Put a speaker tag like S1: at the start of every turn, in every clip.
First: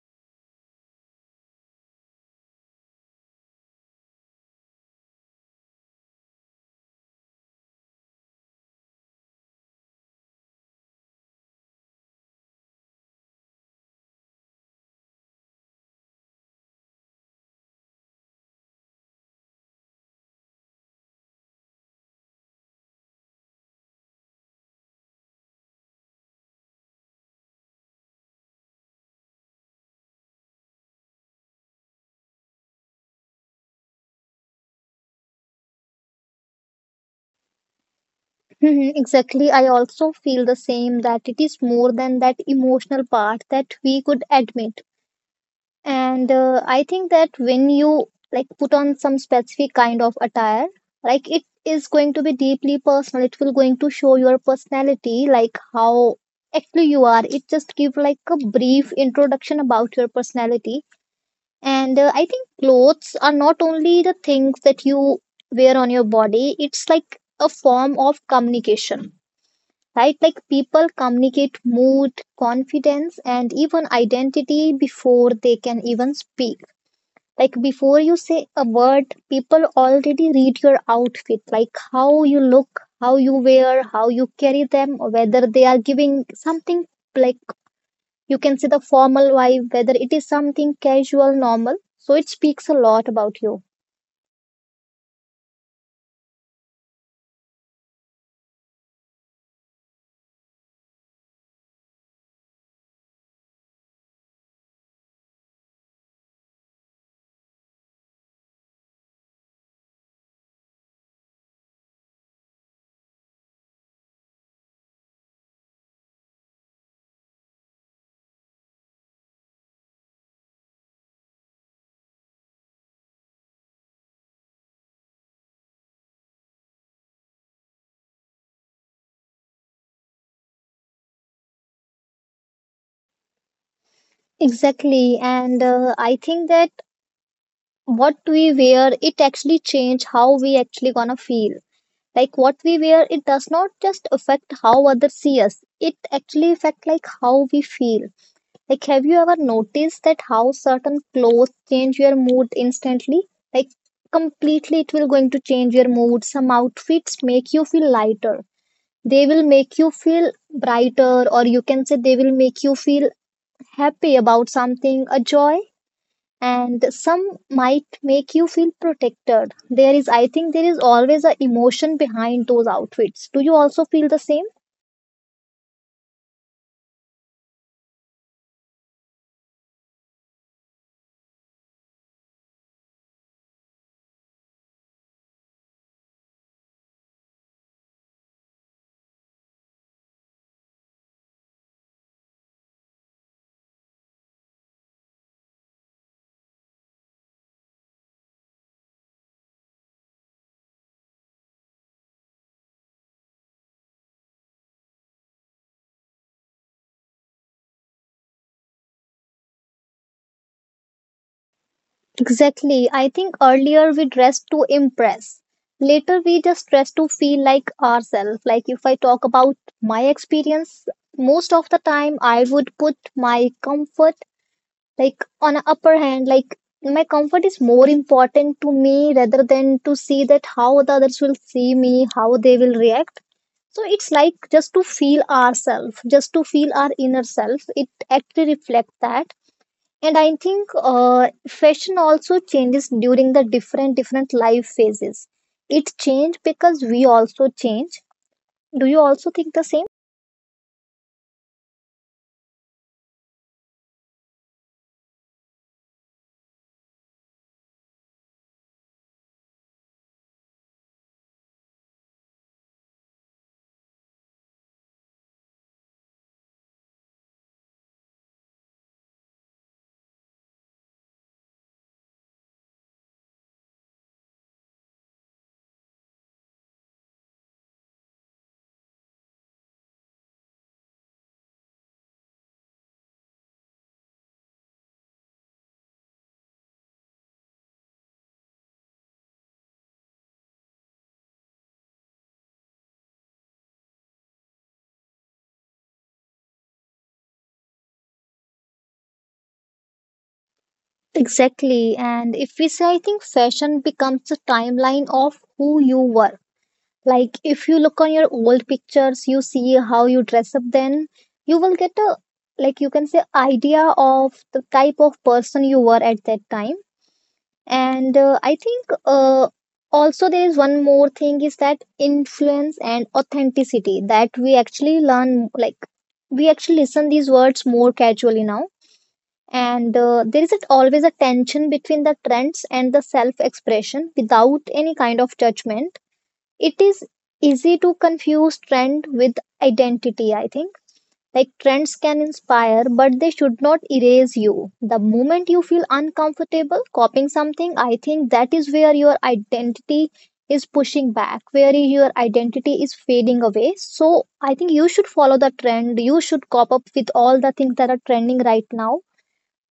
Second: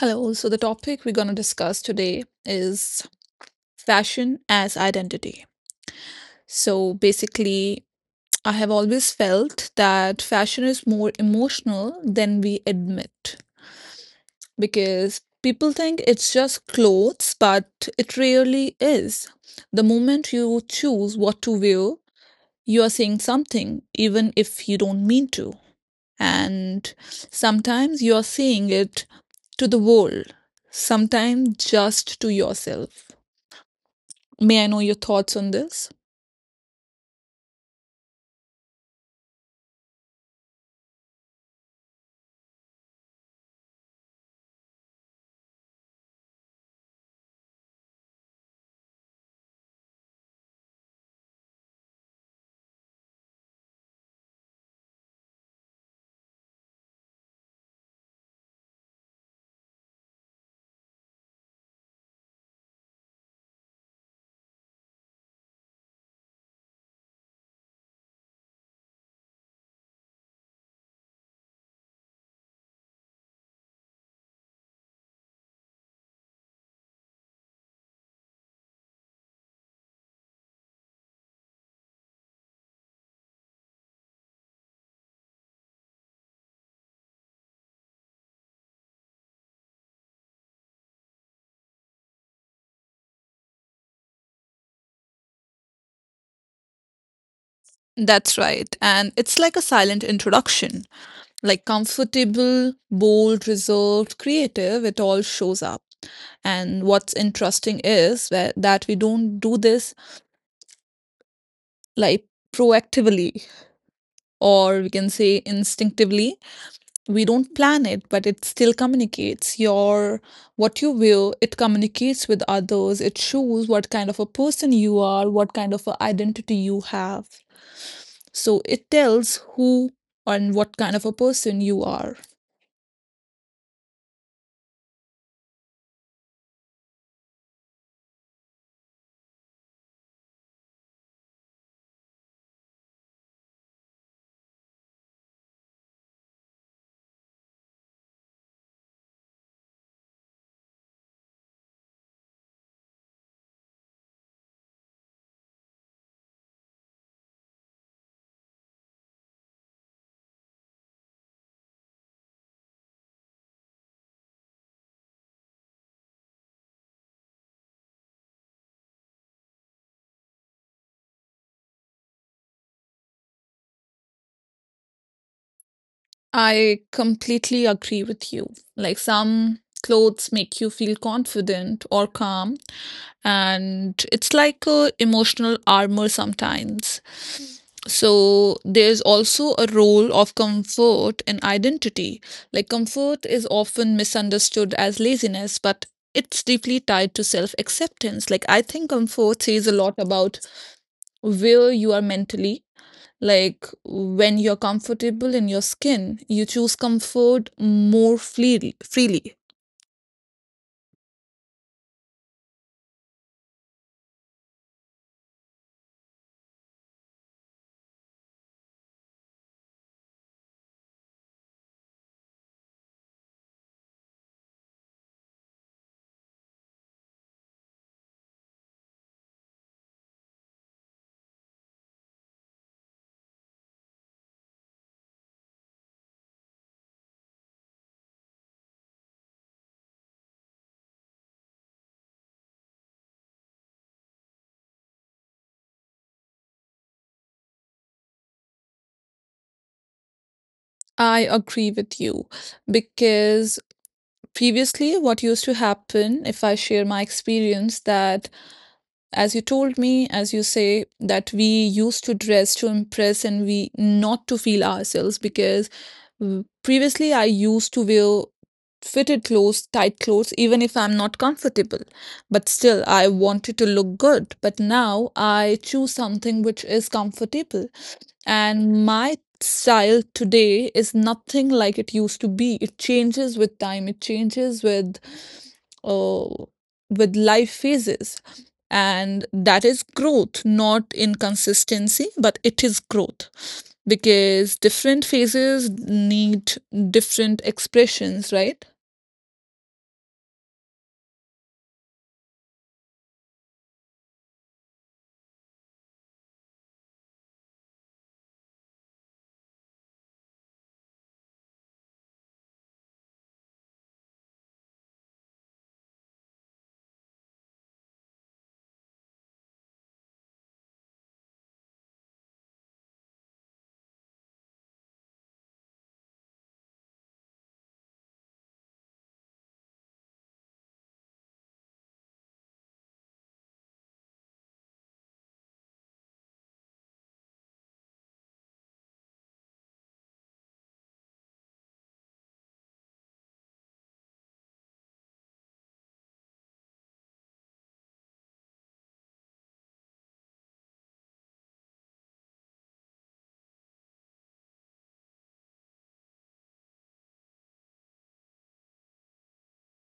S1: Hello. So, the topic we're going to discuss today is fashion as identity. So, basically, I have always felt that fashion is more emotional than we admit because people think it's just clothes, but it really is. The moment you choose what to wear, you are saying something, even if you don't mean to. And sometimes you're saying it to the world, sometimes just to yourself. May I know your thoughts on this?
S2: Mhm. Exactly. I also feel the same that it is more than that emotional part that we could admit. And I think that when you like put on some specific kind of attire, like it is going to be deeply personal. It will going to show your personality, like how actually you are. It just give like a brief introduction about your personality. And I think clothes are not only the things that you wear on your body. It's like a form of communication, right? Like people communicate mood, confidence, and even identity before they can even speak. Like before you say a word, people already read your outfit, like how you look, how you wear, how you carry them, or whether they are giving something like you can see the formal vibe, whether it is something casual, normal. So it speaks a lot about you.
S1: That's right. And it's like a silent introduction, like comfortable, bold, reserved, creative, it all shows up. And what's interesting is that we don't do this like proactively, or we can say instinctively. We don't plan it, but it still communicates your, what you will, it communicates with others, it shows what kind of a person you are, what kind of a identity you have. So it tells who and what kind of a person you are.
S2: Exactly. And I think that what we wear, it actually change how we actually gonna feel. Like what we wear, it does not just affect how others see us, it actually affects like how we feel. Like, have you ever noticed that how certain clothes change your mood instantly? Like, completely, it will going to change your mood. Some outfits make you feel lighter, they will make you feel brighter, or you can say they will make you feel happy about something, a joy. And some might make you feel protected. There is, I think, there is always a emotion behind those outfits. Do you also feel the same?
S1: I completely agree with you. Like some clothes make you feel confident or calm, and it's like a emotional armor sometimes. So there's also a role of comfort in identity. Like comfort is often misunderstood as laziness, but it's deeply tied to self acceptance. Like I think comfort says a lot about where you are mentally, like when you're comfortable in your skin, you choose comfort more freely.
S2: Exactly. I think earlier we dressed to impress, later we just dress to feel like ourselves. Like, if I talk about my experience, most of the time I would put my comfort like on a upper hand. Like, my comfort is more important to me rather than to see that how the others will see me, how they will react. So it's like just to feel ourselves, just to feel our inner self. It actually reflects that. And I think fashion also changes during the different different life phases. It change because we also change. Do you also think the same?
S1: I agree with you because previously, what used to happen, if I share my experience, that as you told me, as you say, that we used to dress to impress and we not to feel ourselves because previously I used to wear fitted clothes, tight clothes, even if I'm not comfortable. But still, I wanted to look good. But now I choose something which is comfortable. And my style today is nothing like it used to be. It changes with time, it changes uh, with life phases. And that is growth, not inconsistency, but it is growth because different phases need different expressions, right?
S2: Exactly. And if we say, I think fashion becomes a timeline of who you were. Like, if you look on your old pictures, you see how you dress up then. You will get a like you can say idea of the type of person you were at that time. And I think also there is one more thing, is that influence and authenticity that we actually learn, like we actually listen these words more casually now. And there is always a tension between the trends and the self expression without any kind of judgment. It is easy to confuse trend with identity, I think. Like, trends can inspire but they should not erase you. The moment you feel uncomfortable copying something, I think that is where your identity is pushing back, where your identity is fading away. So I think you should follow the trend, you should cop up with all the things that are trending right now.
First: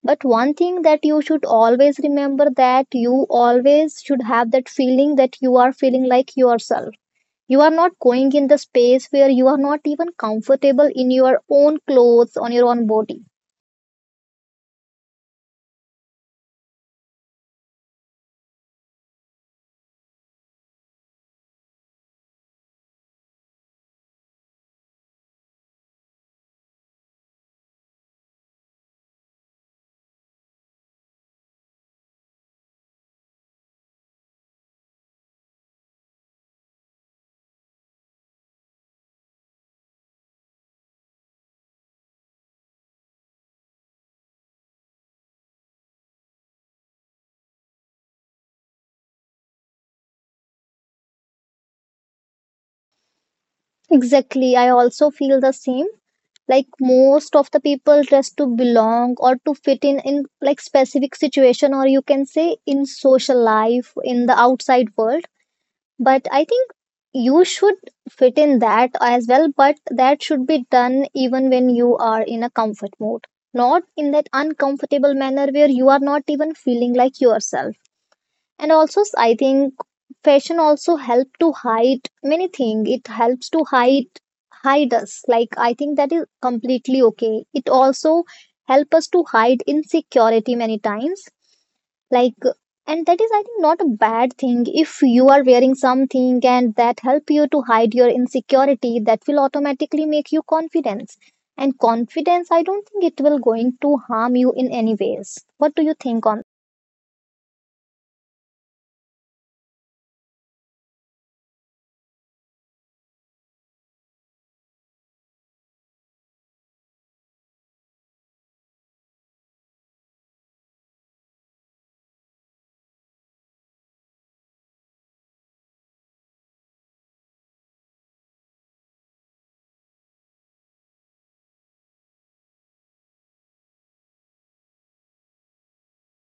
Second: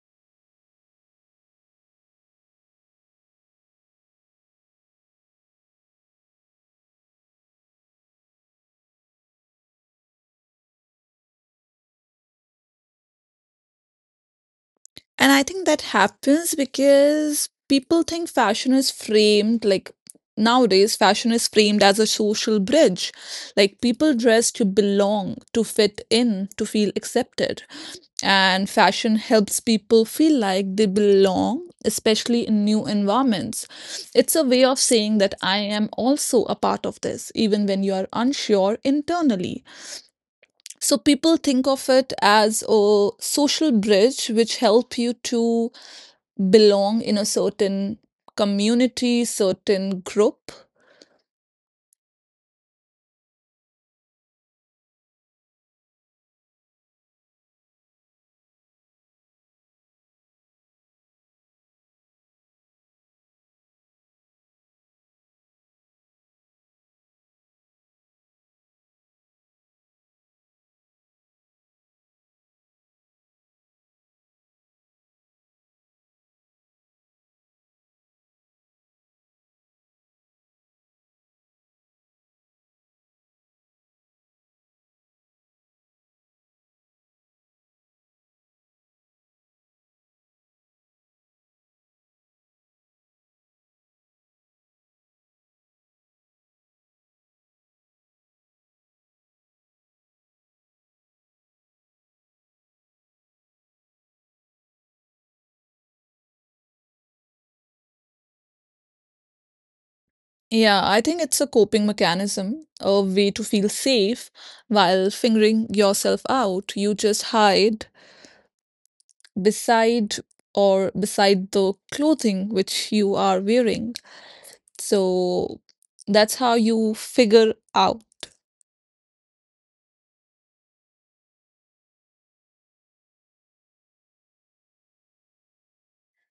S2: But one thing that you should always remember, that you always should have that feeling that you are feeling like yourself. You are not going in the space where you are not even comfortable in your own clothes, on your own body.
S1: And I think that happens because people think fashion is framed like nowadays, fashion is framed as a social bridge. Like people dress to belong, to fit in, to feel accepted. And fashion helps people feel like they belong, especially in new environments. It's a way of saying that I am also a part of this, even when you are unsure internally. So people think of it as a social bridge which help you to belong in a certain community, certain group.
S2: Exactly. I also feel the same. Like most of the people dress to belong or to fit in like specific situation or you can say in social life, in the outside world. But I think you should fit in that as well, but that should be done even when you are in a comfort mode. Not in that uncomfortable manner where you are not even feeling like yourself. And also I think fashion also help to hide many things. It helps to hide us. Like, I think that is completely okay. It also help us to hide insecurity many times. Like and that is, I think, not a bad thing. If you are wearing something and that help you to hide your insecurity, that will automatically make you confidence. And confidence, I don't think it will going to harm you in any ways. What do you think on?
S1: Yeah, I think it's a coping mechanism, a way to feel safe while figuring yourself out. You just hide beside, or beside the clothing which you are wearing. So that's how you figure out.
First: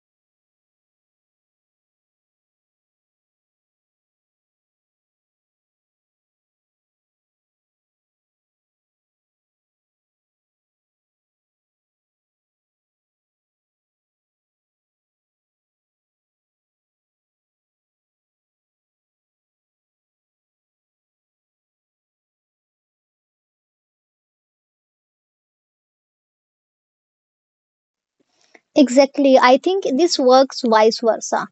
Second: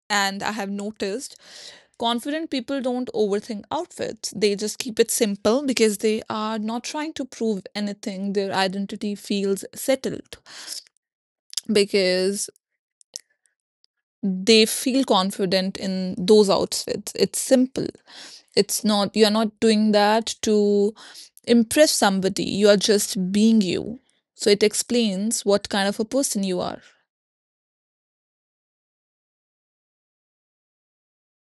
S1: And I have noticed confident people don't overthink outfits. They just keep it simple because they are not trying to prove anything. Their identity feels settled because they feel confident in those outfits. It's simple. It's not, you're not doing that to impress somebody. You are just being you. So it explains what kind of a person you are.
S2: Exactly. I think this works vice versa.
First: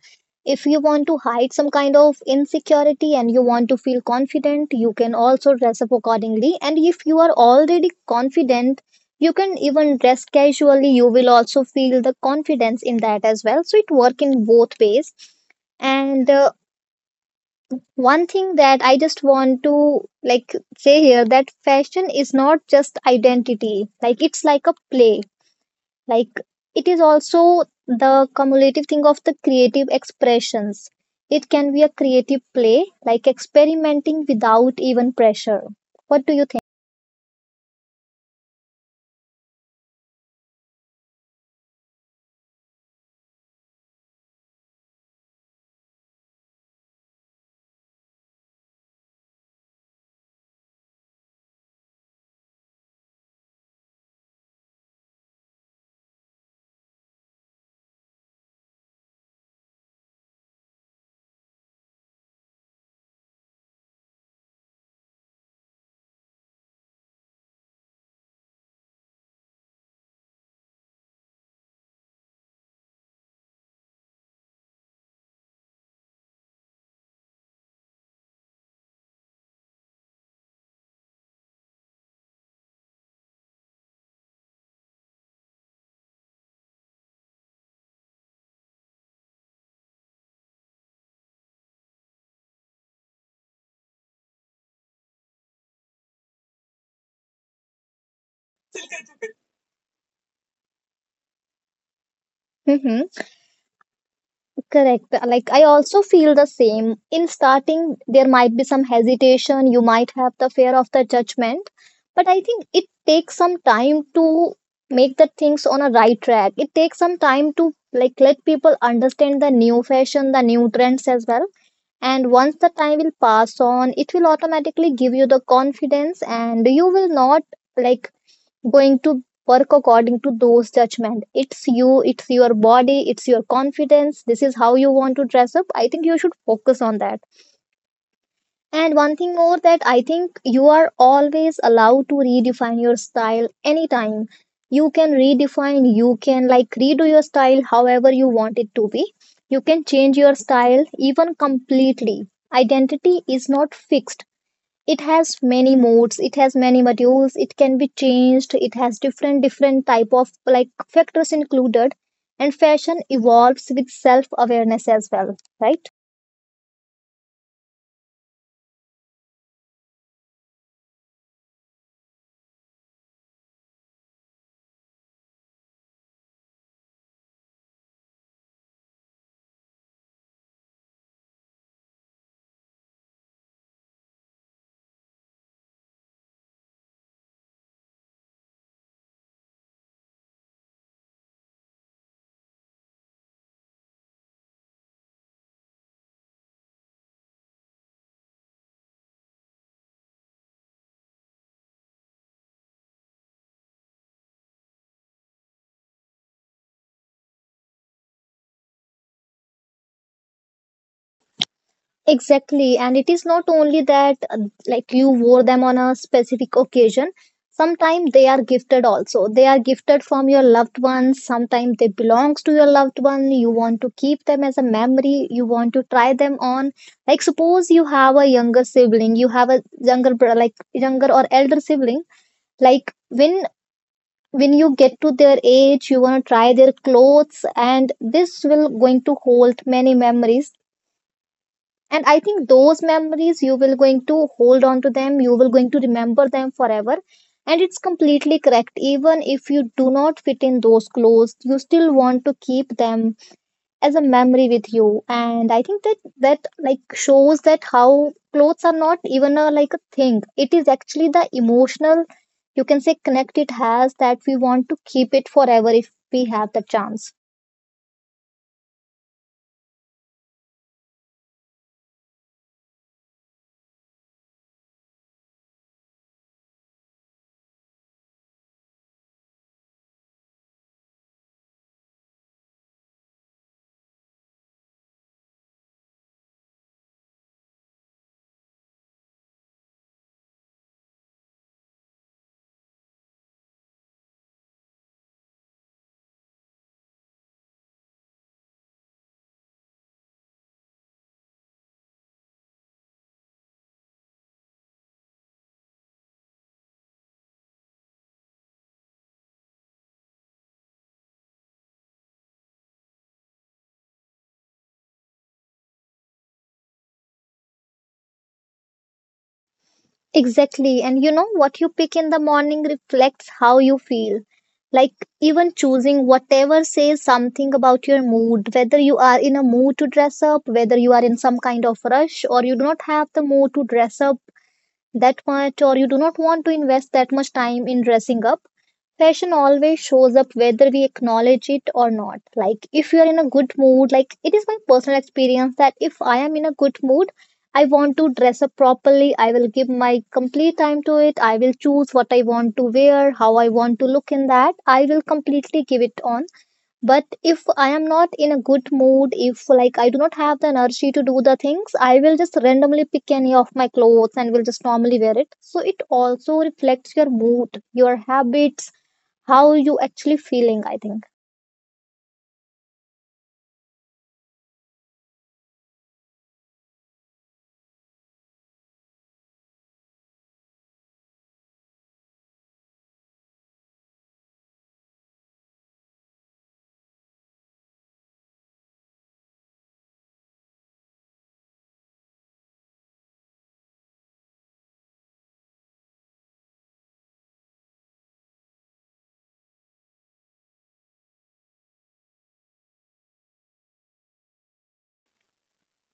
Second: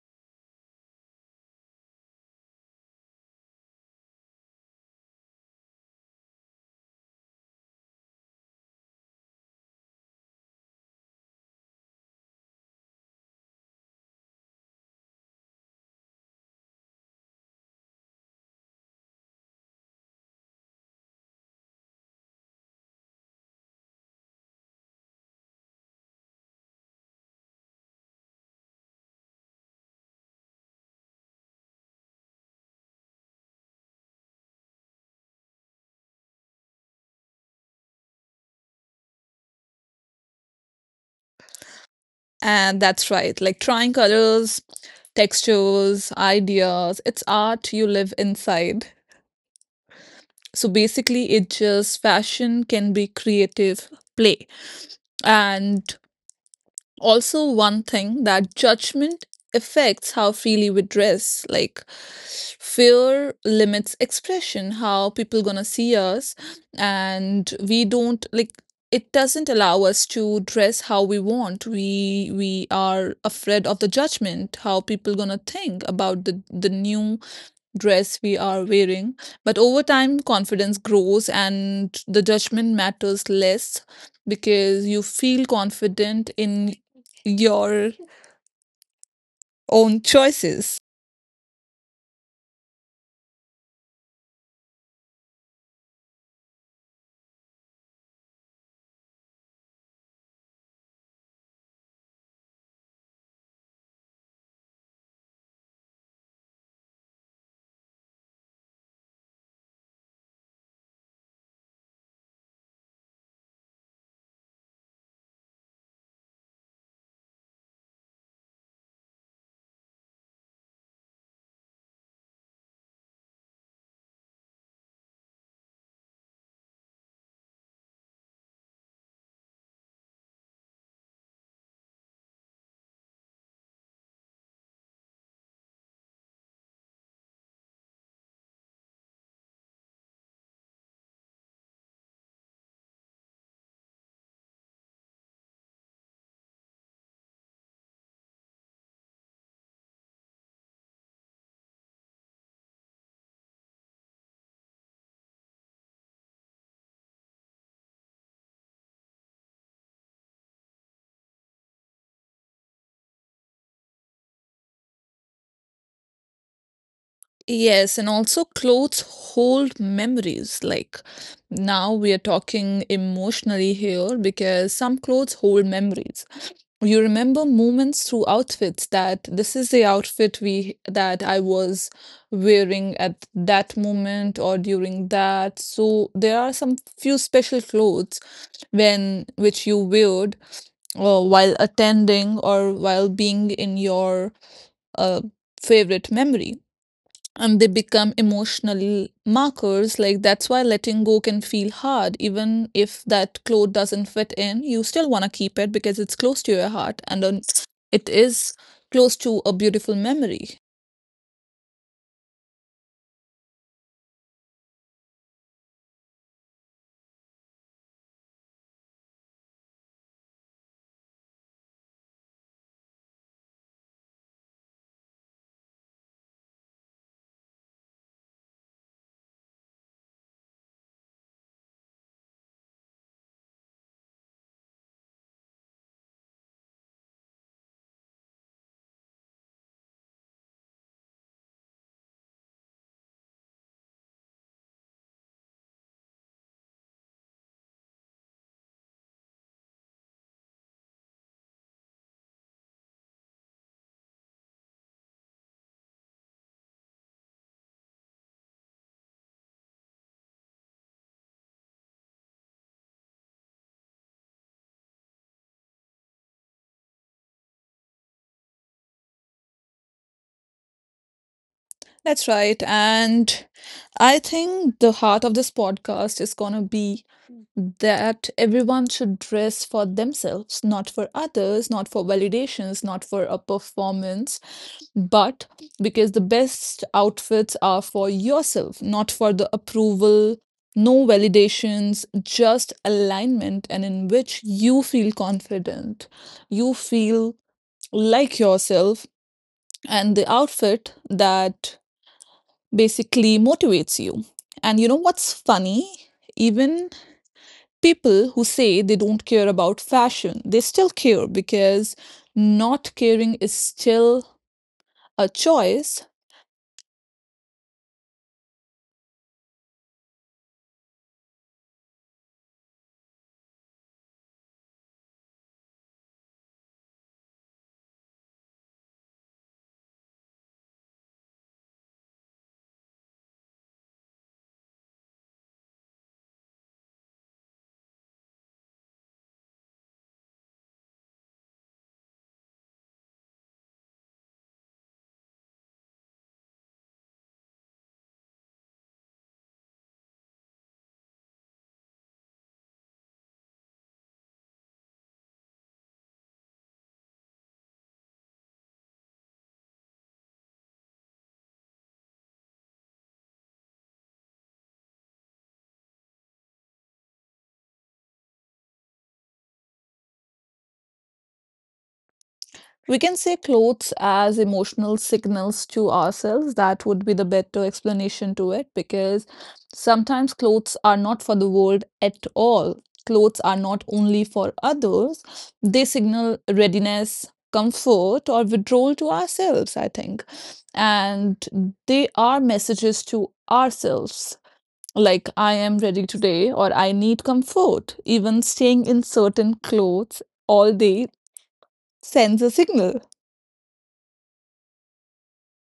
S2: If you want to hide some kind of insecurity and you want to feel confident, you can also dress up accordingly. And if you are already confident, you can even dress casually. You will also feel the confidence in that as well. So it work in both ways. And one thing that I just want to like say here that fashion is not just identity. Like, it's like a play. Like, it is also the cumulative thing of the creative expressions. It can be a creative play, like experimenting without even pressure. What do you think?
S1: And that's right. Like trying colors, textures, ideas. It's art you live inside. So basically, it just fashion can be creative play. And also one thing that judgment affects how freely we dress, like fear limits expression, how people gonna see us, and we don't like, it doesn't allow us to dress how we want. We are afraid of the judgment, how people gonna think about the new dress we are wearing. But over time, confidence grows and the judgment matters less because you feel confident in your own choices.
S2: Mm-hmm. Correct. Like, I also feel the same. In starting, there might be some hesitation, you might have the fear of the judgment. But I think it takes some time to make the things on a right track. It takes some time to like let people understand the new fashion, the new trends as well. And once the time will pass on, it will automatically give you the confidence, and you will not like going to work according to those judgment. It's you, it's your body, it's your confidence. This is how you want to dress up, I think you should focus on that. And one thing more, that I think you are always allowed to redefine your style anytime. You can redefine, you can like redo your style however you want it to be. You can change your style even completely. Identity is not fixed. It has many modes, it has many modules, it can be changed, it has different different type of like factors included. And fashion evolves with self awareness as well, right?
S1: Yes, and also clothes hold memories. Like now we are talking emotionally here because some clothes hold memories. You remember moments through outfits, that this is the outfit we, that I was wearing at that moment or during that. So there are some few special clothes when which you wear while attending or while being in your uh, favorite memory, and they become emotional markers. Like that's why letting go can feel hard, even if that cloth doesn't fit in, you still want to keep it because it's close to your heart, and it is close to a beautiful memory.
S2: Exactly, and it is not only that like you wore them on a specific occasion. Sometimes they are gifted also. They are gifted from your loved ones. Sometimes they belongs to your loved one. You want to keep them as a memory. You want to try them on. Like suppose you have a younger sibling, you have a younger brother, like younger or elder sibling. Like when you get to their age, you want to try their clothes, and this will going to hold many memories. And I think those memories you will going to hold on to them, you will going to remember them forever. And it's completely correct, even if you do not fit in those clothes you still want to keep them as a memory with you. And I think that that like shows that how clothes are not even a like a thing. It is actually the emotional, you can say, connect it has that we want to keep it forever if we have the chance.
S1: That's right, and I think the heart of this podcast is going to be that everyone should dress for themselves, not for others, not for validations, not for a performance, but because the best outfits are for yourself, not for the approval, no validations, just alignment, and in which you feel confident, you feel like yourself, and the outfit that basically motivates you. And you know what's funny? Even people who say they don't care about fashion, they still care because not caring is still a choice.
S2: Exactly. And you know what you pick in the morning reflects how you feel. Like, even choosing whatever says something about your mood, whether you are in a mood to dress up, whether you are in some kind of rush, or you do not have the mood to dress up that much, or you do not want to invest that much time in dressing up. Fashion always shows up whether we acknowledge it or not. Like, if you are in a good mood, like, it is my personal experience that if I am in a good mood, I want to dress up properly. I will give my complete time to it. I will choose what I want to wear, how I want to look in that. I will completely give it on. But if I am not in a good mood, if like I do not have the energy to do the things, I will just randomly pick any of my clothes and will just normally wear it. So it also reflects your mood, your habits, how you actually feeling, I think.
S1: We can say clothes as emotional signals to ourselves. That would be the better explanation to it because sometimes clothes are not for the world at all. Clothes are not only for others, they signal readiness, comfort, or withdrawal to ourselves, I think. And they are messages to ourselves. Like, I am ready today, or I need comfort. Even staying in certain clothes all day sends a signal.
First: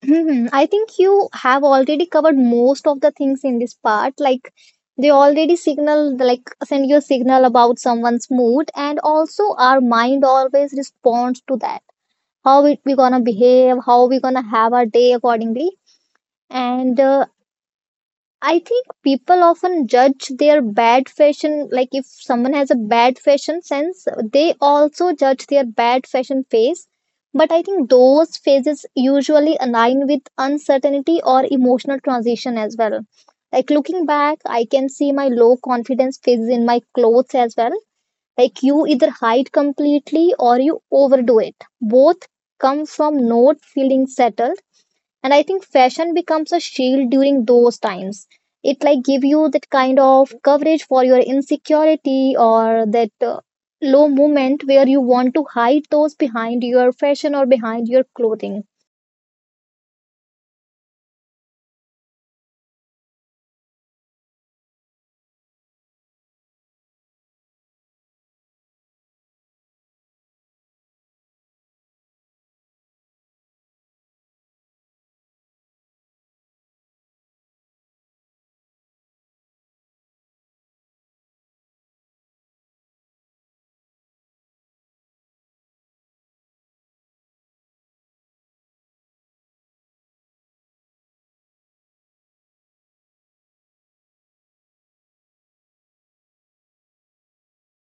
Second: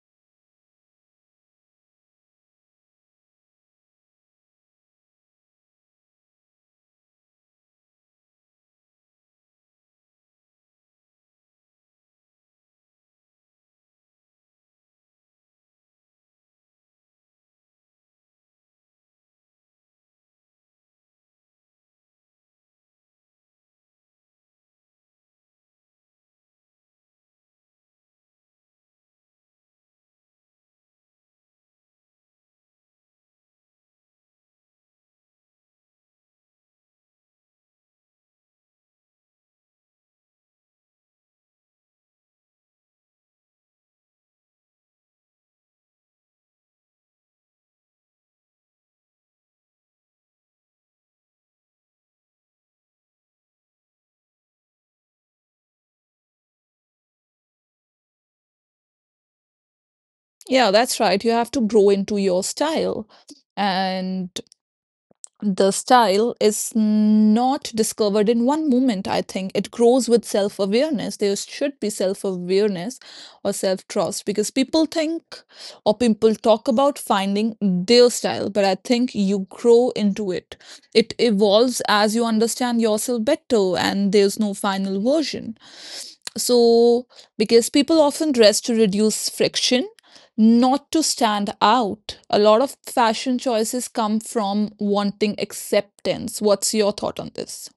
S2: Mhm. I think you have already covered most of the things in this part. Like, they already signal, like send you a signal about someone's mood, and also our mind always responds to that, how we gonna behave, how we gonna have our day accordingly. And I think people often judge their bad fashion, like if someone has a bad fashion sense, they also judge their bad fashion phase. But I think those phases usually align with uncertainty or emotional transition as well. Like looking back, I can see my low confidence phases in my clothes as well. Like you either hide completely or you overdo it. Both come from not feeling settled, and I think fashion becomes a shield during those times. It like give you that kind of coverage for your insecurity or that low moment where you want to hide those behind your fashion or behind your clothing.
S1: Yeah, that's right. You have to grow into your style. And the style is not discovered in one moment, I think. It grows with self awareness. There should be self awareness or self trust because people think, or people talk about finding their style, but I think you grow into it. It evolves as you understand yourself better, and there's no final version. So, because people often dress to reduce friction, not to stand out. A lot of fashion choices come from wanting acceptance. What's your thought on this?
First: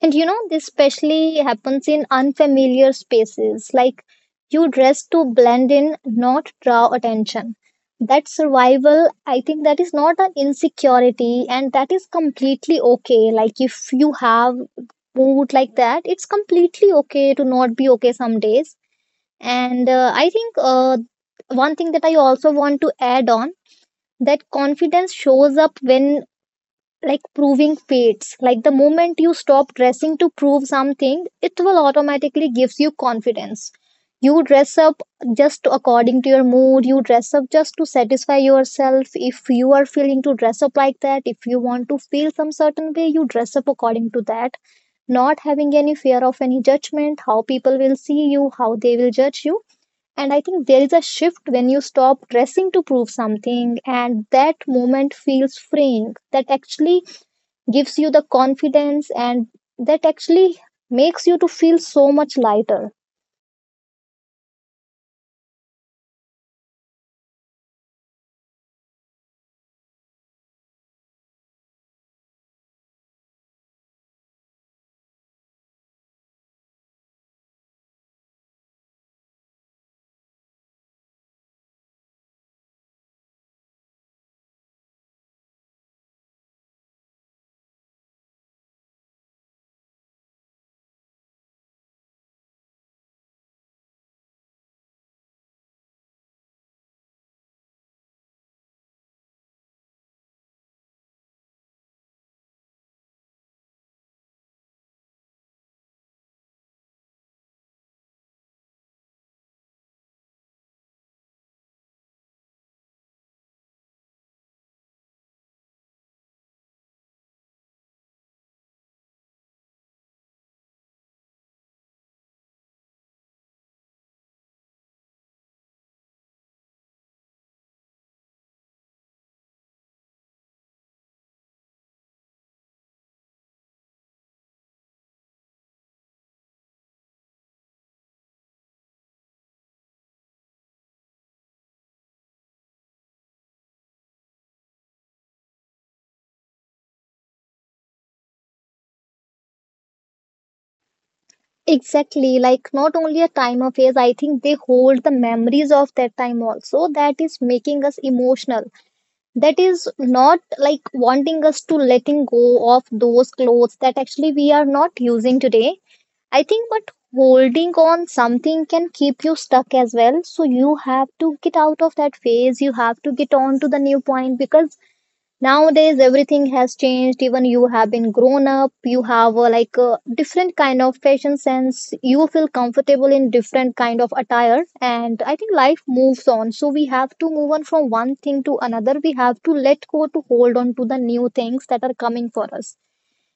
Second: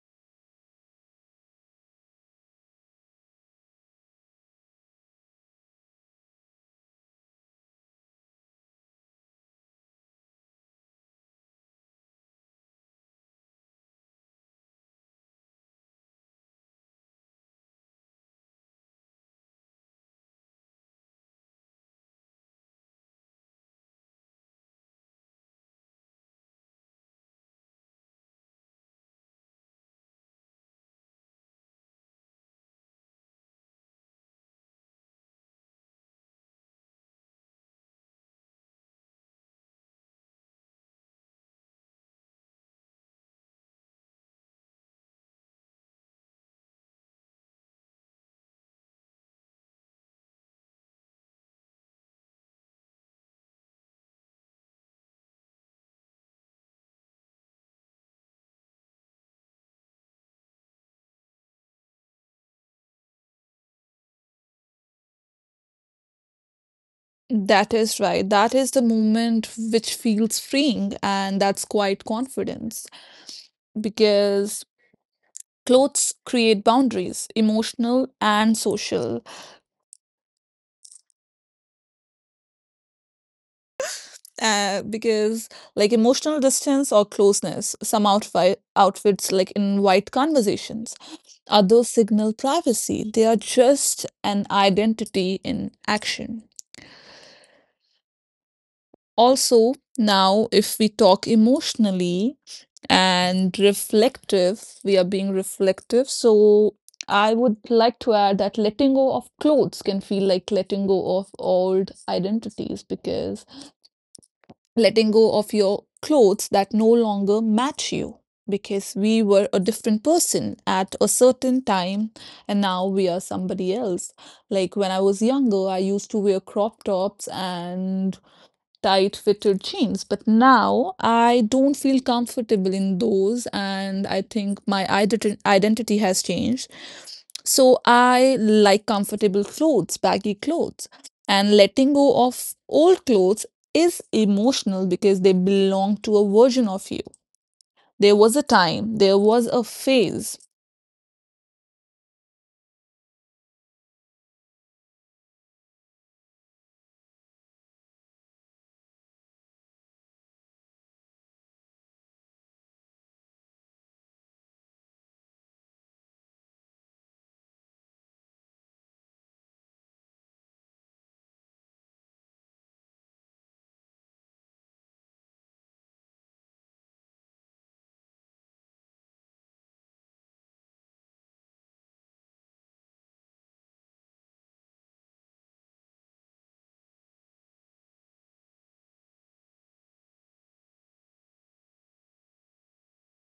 S2: And you know, this especially happens in unfamiliar spaces, like you dress to blend in, not draw attention. That survival, I think that is not an insecurity, and that is completely okay. Like, if you have mood like that, it's completely okay to not be okay some days. And I think one thing that I also want to add on, that confidence shows up when, like proving fates, like the moment you stop dressing to prove something, it will automatically gives you confidence. You dress up just according to your mood, you dress up just to satisfy yourself. If you are feeling to dress up like that, if you want to feel some certain way, you dress up according to that, not having any fear of any judgment, how people will see you, how they will judge you. And I think there is a shift when you stop dressing to prove something, and that moment feels freeing. That actually gives you the confidence, and that actually makes you to feel so much lighter.
S1: That is right. That is the moment which feels freeing, and that's quite confidence because clothes create boundaries, emotional and social. Because like emotional distance or closeness, some outfits like invite conversations, others signal privacy. They are just an identity in action. Also, now if we talk emotionally, and reflective, we are being reflective, so I would like to add that letting go of clothes can feel like letting go of old identities, because letting go of your clothes that no longer match you, because we were a different person at a certain time and now we are somebody else. Like when I was younger, I used to wear crop tops and tight fitted jeans, but now I don't feel comfortable in those, and I think my identity has changed. So I like comfortable clothes, baggy clothes, and letting go of old clothes is emotional because they belong to a version of you. There was a time, there was a phase.
S2: Exactly, like not only a time of age, I think they hold the memories of that time also, that is making us emotional. That is not like wanting us to letting go of those clothes that actually we are not using today, I think. But holding on something can keep you stuck as well, so you have to get out of that phase, you have to get on to the new point. Because nowadays, everything has changed. Even you have been grown up, you have like a different kind of fashion sense. You feel comfortable in different kind of attire, and I think life moves on. So we have to move on from one thing to another. We have to let go to hold on to the new things that are coming for us.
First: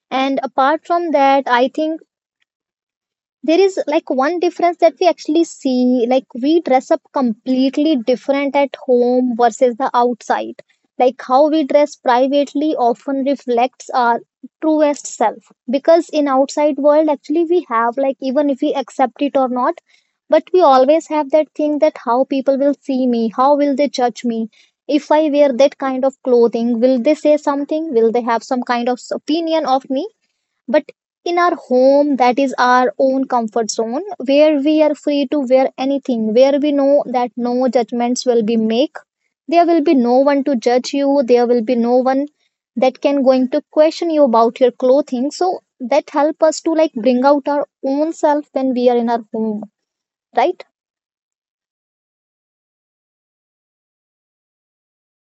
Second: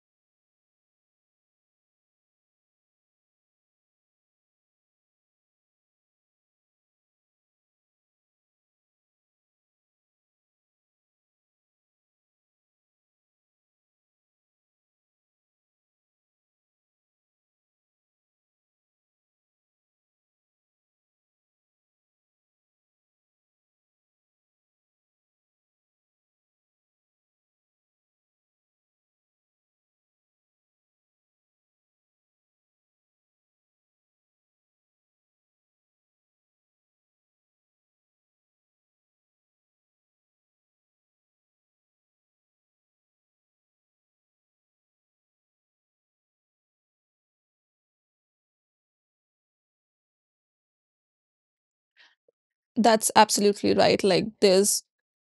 S2: And apart from that, I think there is like one difference that we actually see, like we dress up completely different at home versus the outside. Like how we dress privately often reflects our truest self, because in outside world actually we have, like even if we accept it or not, but we always have that thing that how people will see me, how will they judge me. If I wear that kind of clothing, will they say something, will they have some kind of opinion of me. But in our home, that is our own comfort zone, where we are free to wear anything, where we know that no judgments will be make. There will be no one to judge you, there will be no one that can going to question you about your clothing. So that help us to like bring out our own self when we are in our home, right?
S1: That's absolutely right. Like, there's,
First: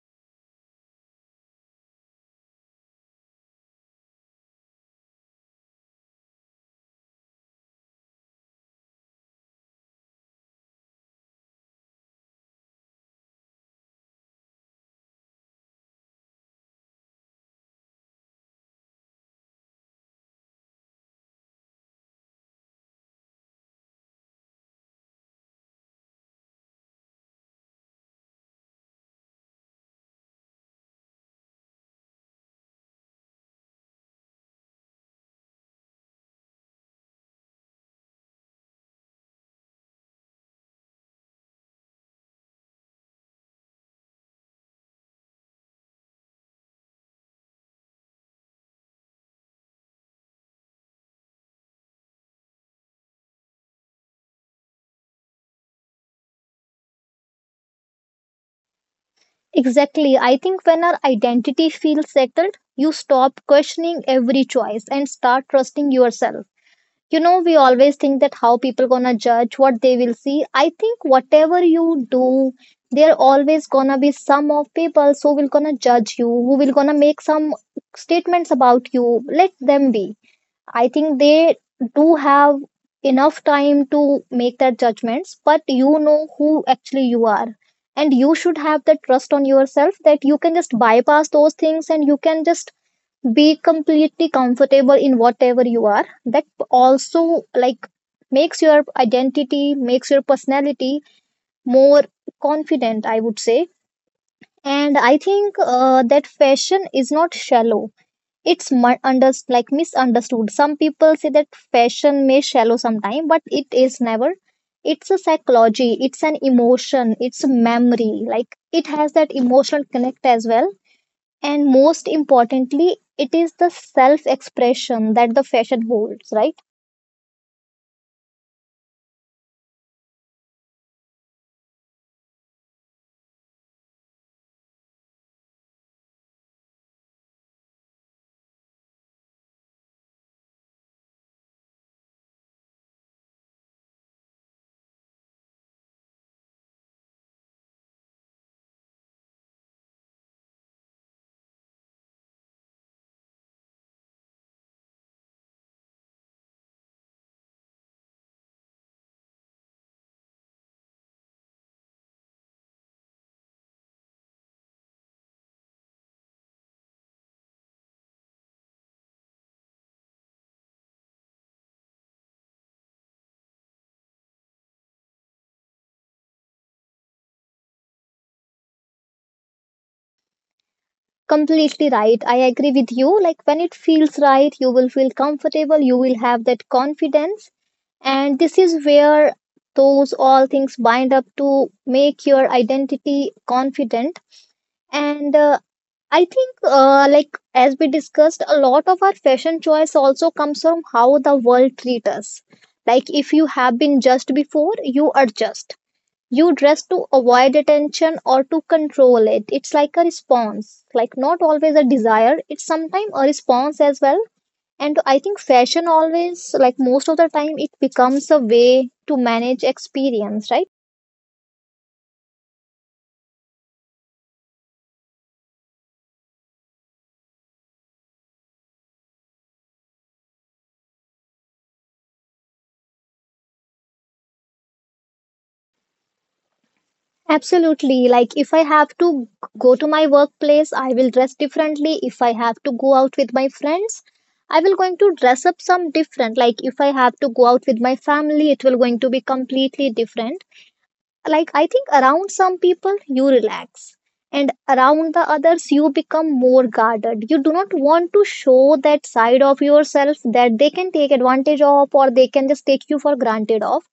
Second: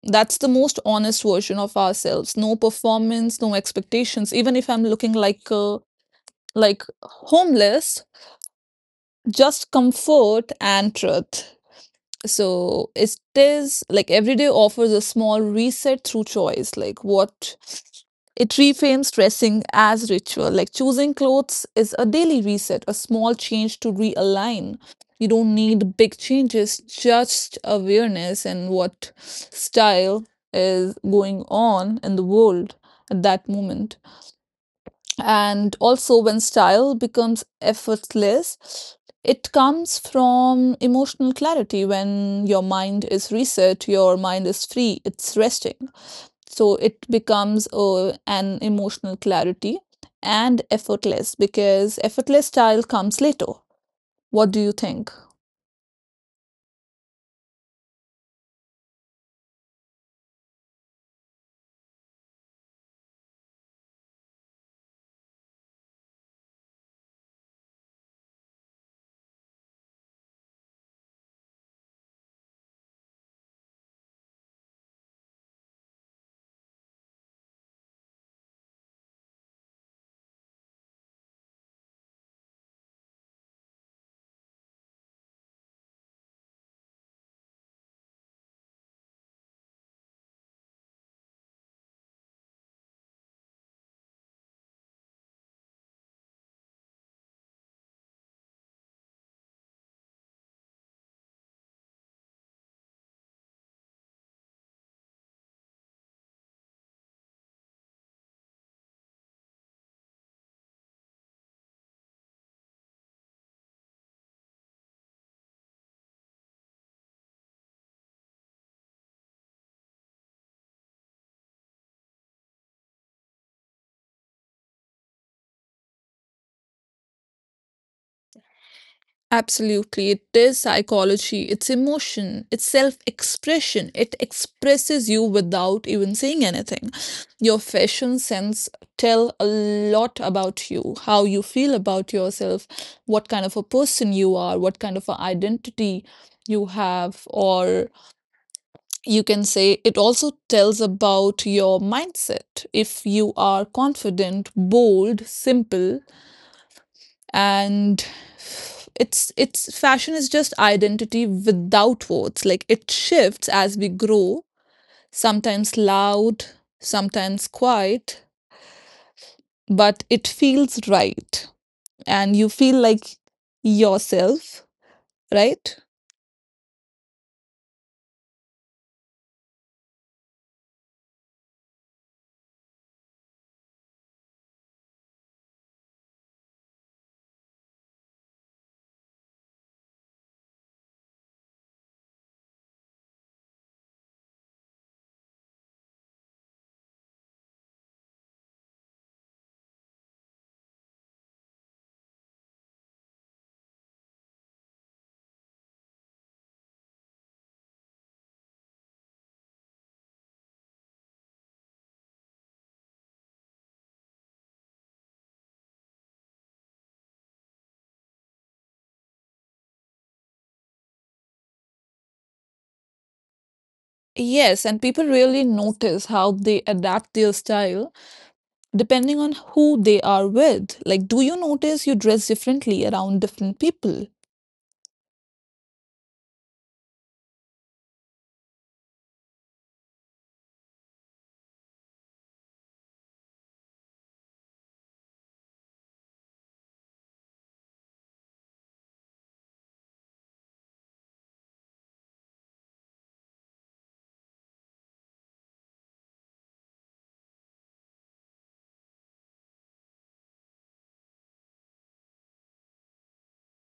S1: that's the most honest version of ourselves. No performance, no expectations. Even if I'm looking like a like homeless, just comfort and truth. So it is like every day offers a small reset through choice, like what, it reframes dressing as ritual. Like choosing clothes is a daily reset, a small change to realign. You don't need big changes, just awareness and what style is going on in the world at that moment. And also, when style becomes effortless, it comes from emotional clarity. When your mind is reset, your mind is free, it's resting. So it becomes an emotional clarity and effortless, because effortless style comes later. What do you think?
S2: Exactly, I think when our identity feels settled, you stop questioning every choice and start trusting yourself. You know, we always think that how people gonna judge, what they will see. I think whatever you do, there always gonna be some of people who will gonna judge you, who will gonna make some statements about you. Let them be. I think they do have enough time to make their judgments, but you know who actually you are, and you should have that trust on yourself that you can just bypass those things, and you can just be completely comfortable in whatever you are. That also like makes your identity, makes your personality more confident, I would say. And I think that fashion is not shallow. It's mu- under like misunderstood. Some people say that fashion may shallow sometime, but it is never. It's a psychology, it's an emotion, it's a memory, like it has that emotional connect as well. And most importantly, it is the self expression that the fashion holds, right?
S1: Absolutely. It is psychology, it's emotion, it's self expression. It expresses you without even saying anything. Your fashion sense tell a lot about you, how you feel about yourself, what kind of a person you are, what kind of an identity you have, or you can say it also tells about your mindset. If you are confident, bold, simple, and it's fashion is just identity without words, like it shifts as we grow, sometimes loud, sometimes quiet, but it feels right, and you feel like yourself, right?
S2: Completely right, I agree with you. Like when it feels right, you will feel comfortable, you will have that confidence. And this is where those all things bind up to make your identity confident. And I think like as we discussed, a lot of our fashion choice also comes from how the world treats us. Like if you have been judged before, you adjust. You dress to avoid attention or to control it. It's like a response, like not always a desire. It's sometimes a response as well. And I think fashion always, like most of the time, it becomes a way to manage experience, right?
S1: Yes, and people really notice how they adapt their style depending on who they are with. Like, do you notice you dress differently around different people?
S2: Absolutely. Like if I have to go to my workplace, I will dress differently. If I have to go out with my friends, I will going to dress up some different. Like if I have to go out with my family, it will going to be completely different. Like, I think around some people, you relax, and around the others, you become more guarded. You do not want to show that side of yourself that they can take advantage of or they can just take you for granted of.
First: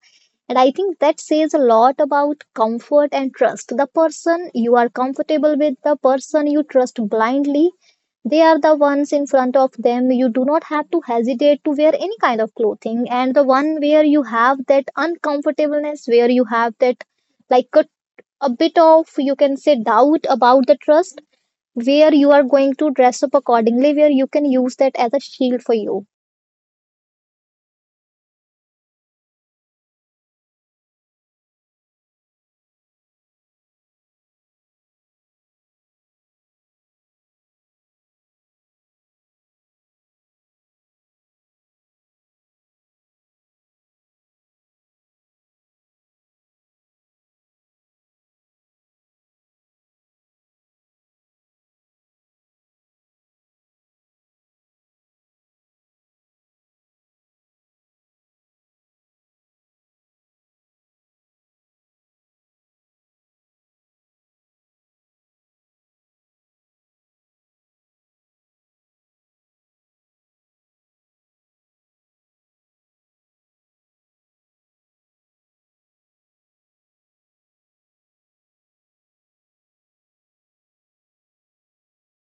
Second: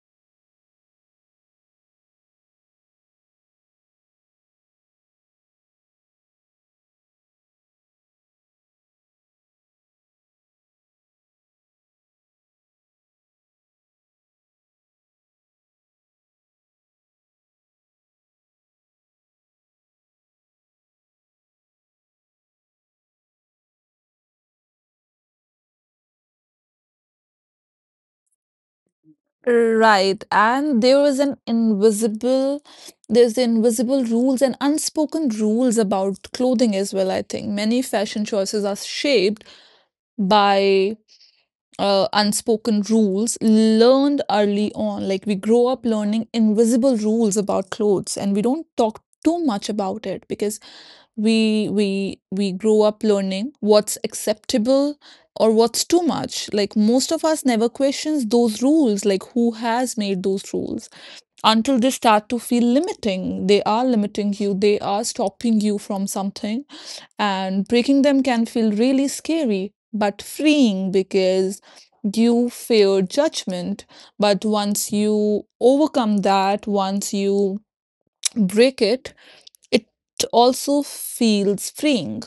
S2: And I think that says a lot about comfort and trust. The person you are comfortable with, the person you trust blindly, they are the ones in front of them. You do not have to hesitate to wear any kind of clothing. And the one where you have that uncomfortableness, where you have that like a bit of, you can say, doubt about the trust, where you are going to dress up accordingly, where you can use that as a shield for you.
S1: Right. And there is an invisible, there's the invisible rules and unspoken rules about clothing as well, I think. Many fashion choices are shaped by unspoken rules learned early on. Like we grow up learning invisible rules about clothes, and we don't talk too much about it because we grow up learning what's acceptable or what's too much. Like most of us never questions those rules, like who has made those rules, until they start to feel limiting, they are limiting you, they are stopping you from something, and breaking them can feel really scary but freeing because you fear judgment. But once you overcome that, once you break it, it also feels freeing.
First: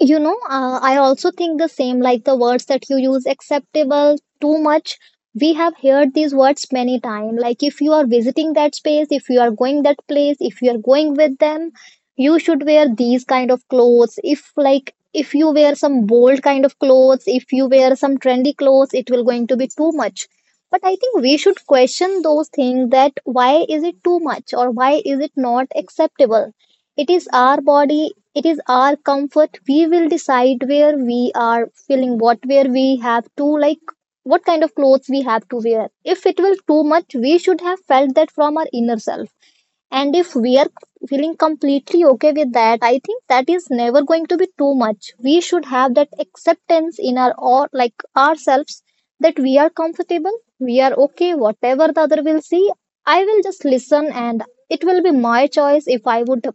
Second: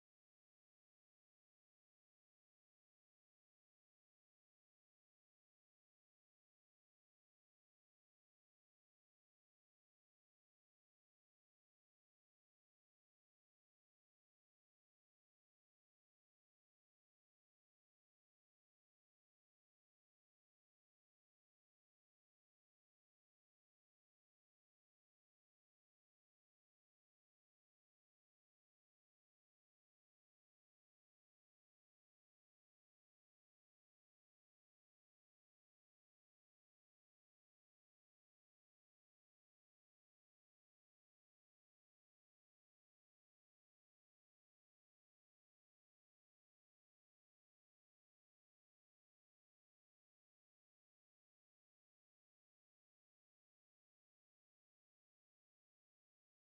S2: I also think the same, like the words that you use, acceptable, too much. We have heard these words many times. Like if you are visiting that space, if you are going that place, if you are going with them, you should wear these kind of clothes. If like if you wear some bold kind of clothes, if you wear some trendy clothes, it will going to be too much. But I think we should question those things, that why is it too much or why is it not acceptable? It is our body, it is our comfort. We will decide where we are feeling, what where we have to like what kind of clothes we have to wear. If it will too much, we should have felt that from our inner self. And if we are feeling completely okay with that, I think that is never going to be too much. We should have that acceptance in our or like ourselves, that we are comfortable, we are okay. Whatever the other will see, I will just listen, and it will be my choice if I would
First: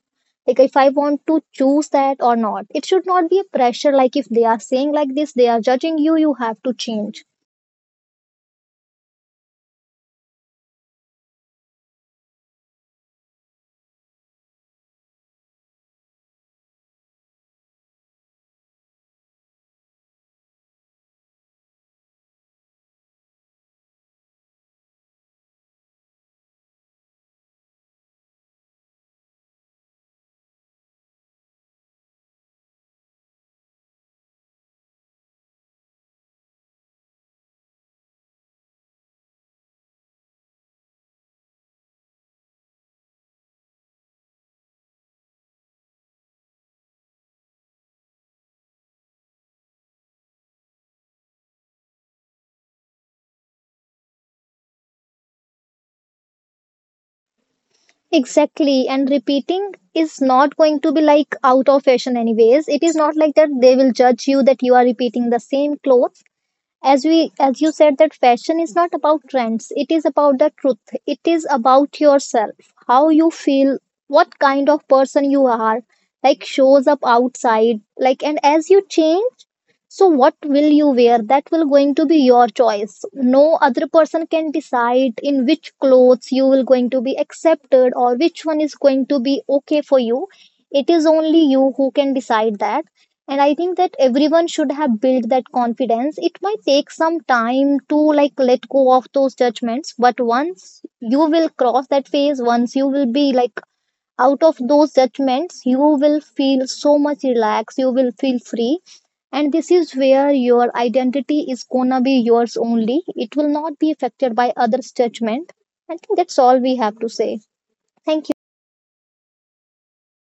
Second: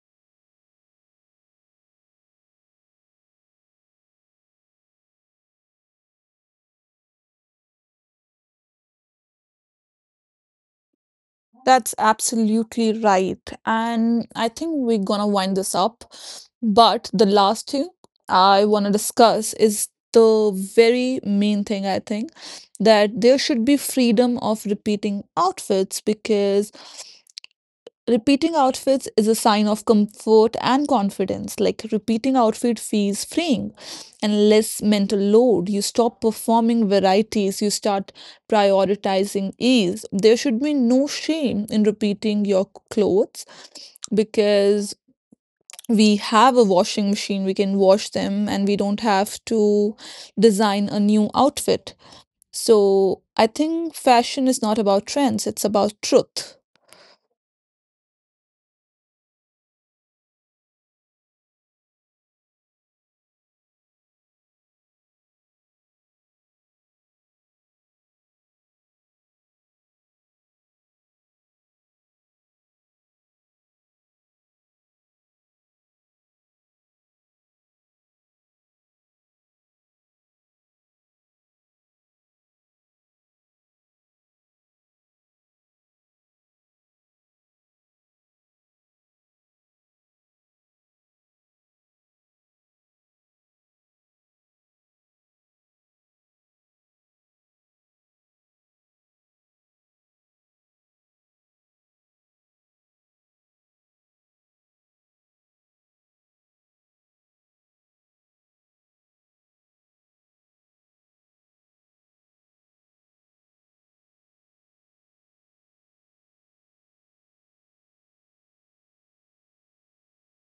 S2: like, if I want to choose that or not. It should not be a pressure, like if they are saying like this, they are judging you, you have to change.
S1: That's absolutely right, and I think we're gonna wind this up, but the last thing I want to discuss is the very main thing, I think, that there should be freedom of repeating outfits because repeating outfits is a sign of comfort and confidence. Like repeating outfit feels freeing and less mental load. You stop performing varieties, you start prioritizing ease. There should be no shame in repeating your clothes because we have a washing machine, we can wash them, and we don't have to design a new outfit. So I think fashion is not about trends, it's about truth.
S2: Exactly, and repeating is not going to be like out of fashion anyways. It is not like that they will judge you that you are repeating the same clothes. As we, as you said, that fashion is not about trends. It is about the truth. It is about yourself. How you feel, what kind of person you are, like shows up outside. Like and as you change, so what will you wear, that will going to be your choice. No other person can decide in which clothes you will going to be accepted, or which one is going to be okay for you. It is only you who can decide that. And I think that everyone should have built that confidence. It might take some time to like let go of those judgments, but once you will cross that phase, once you will be like out of those judgments, you will feel so much relaxed, you will feel free. And this is where your identity is gonna be yours only, it will not be affected by others judgment. I think that's all we have to say. Thank you.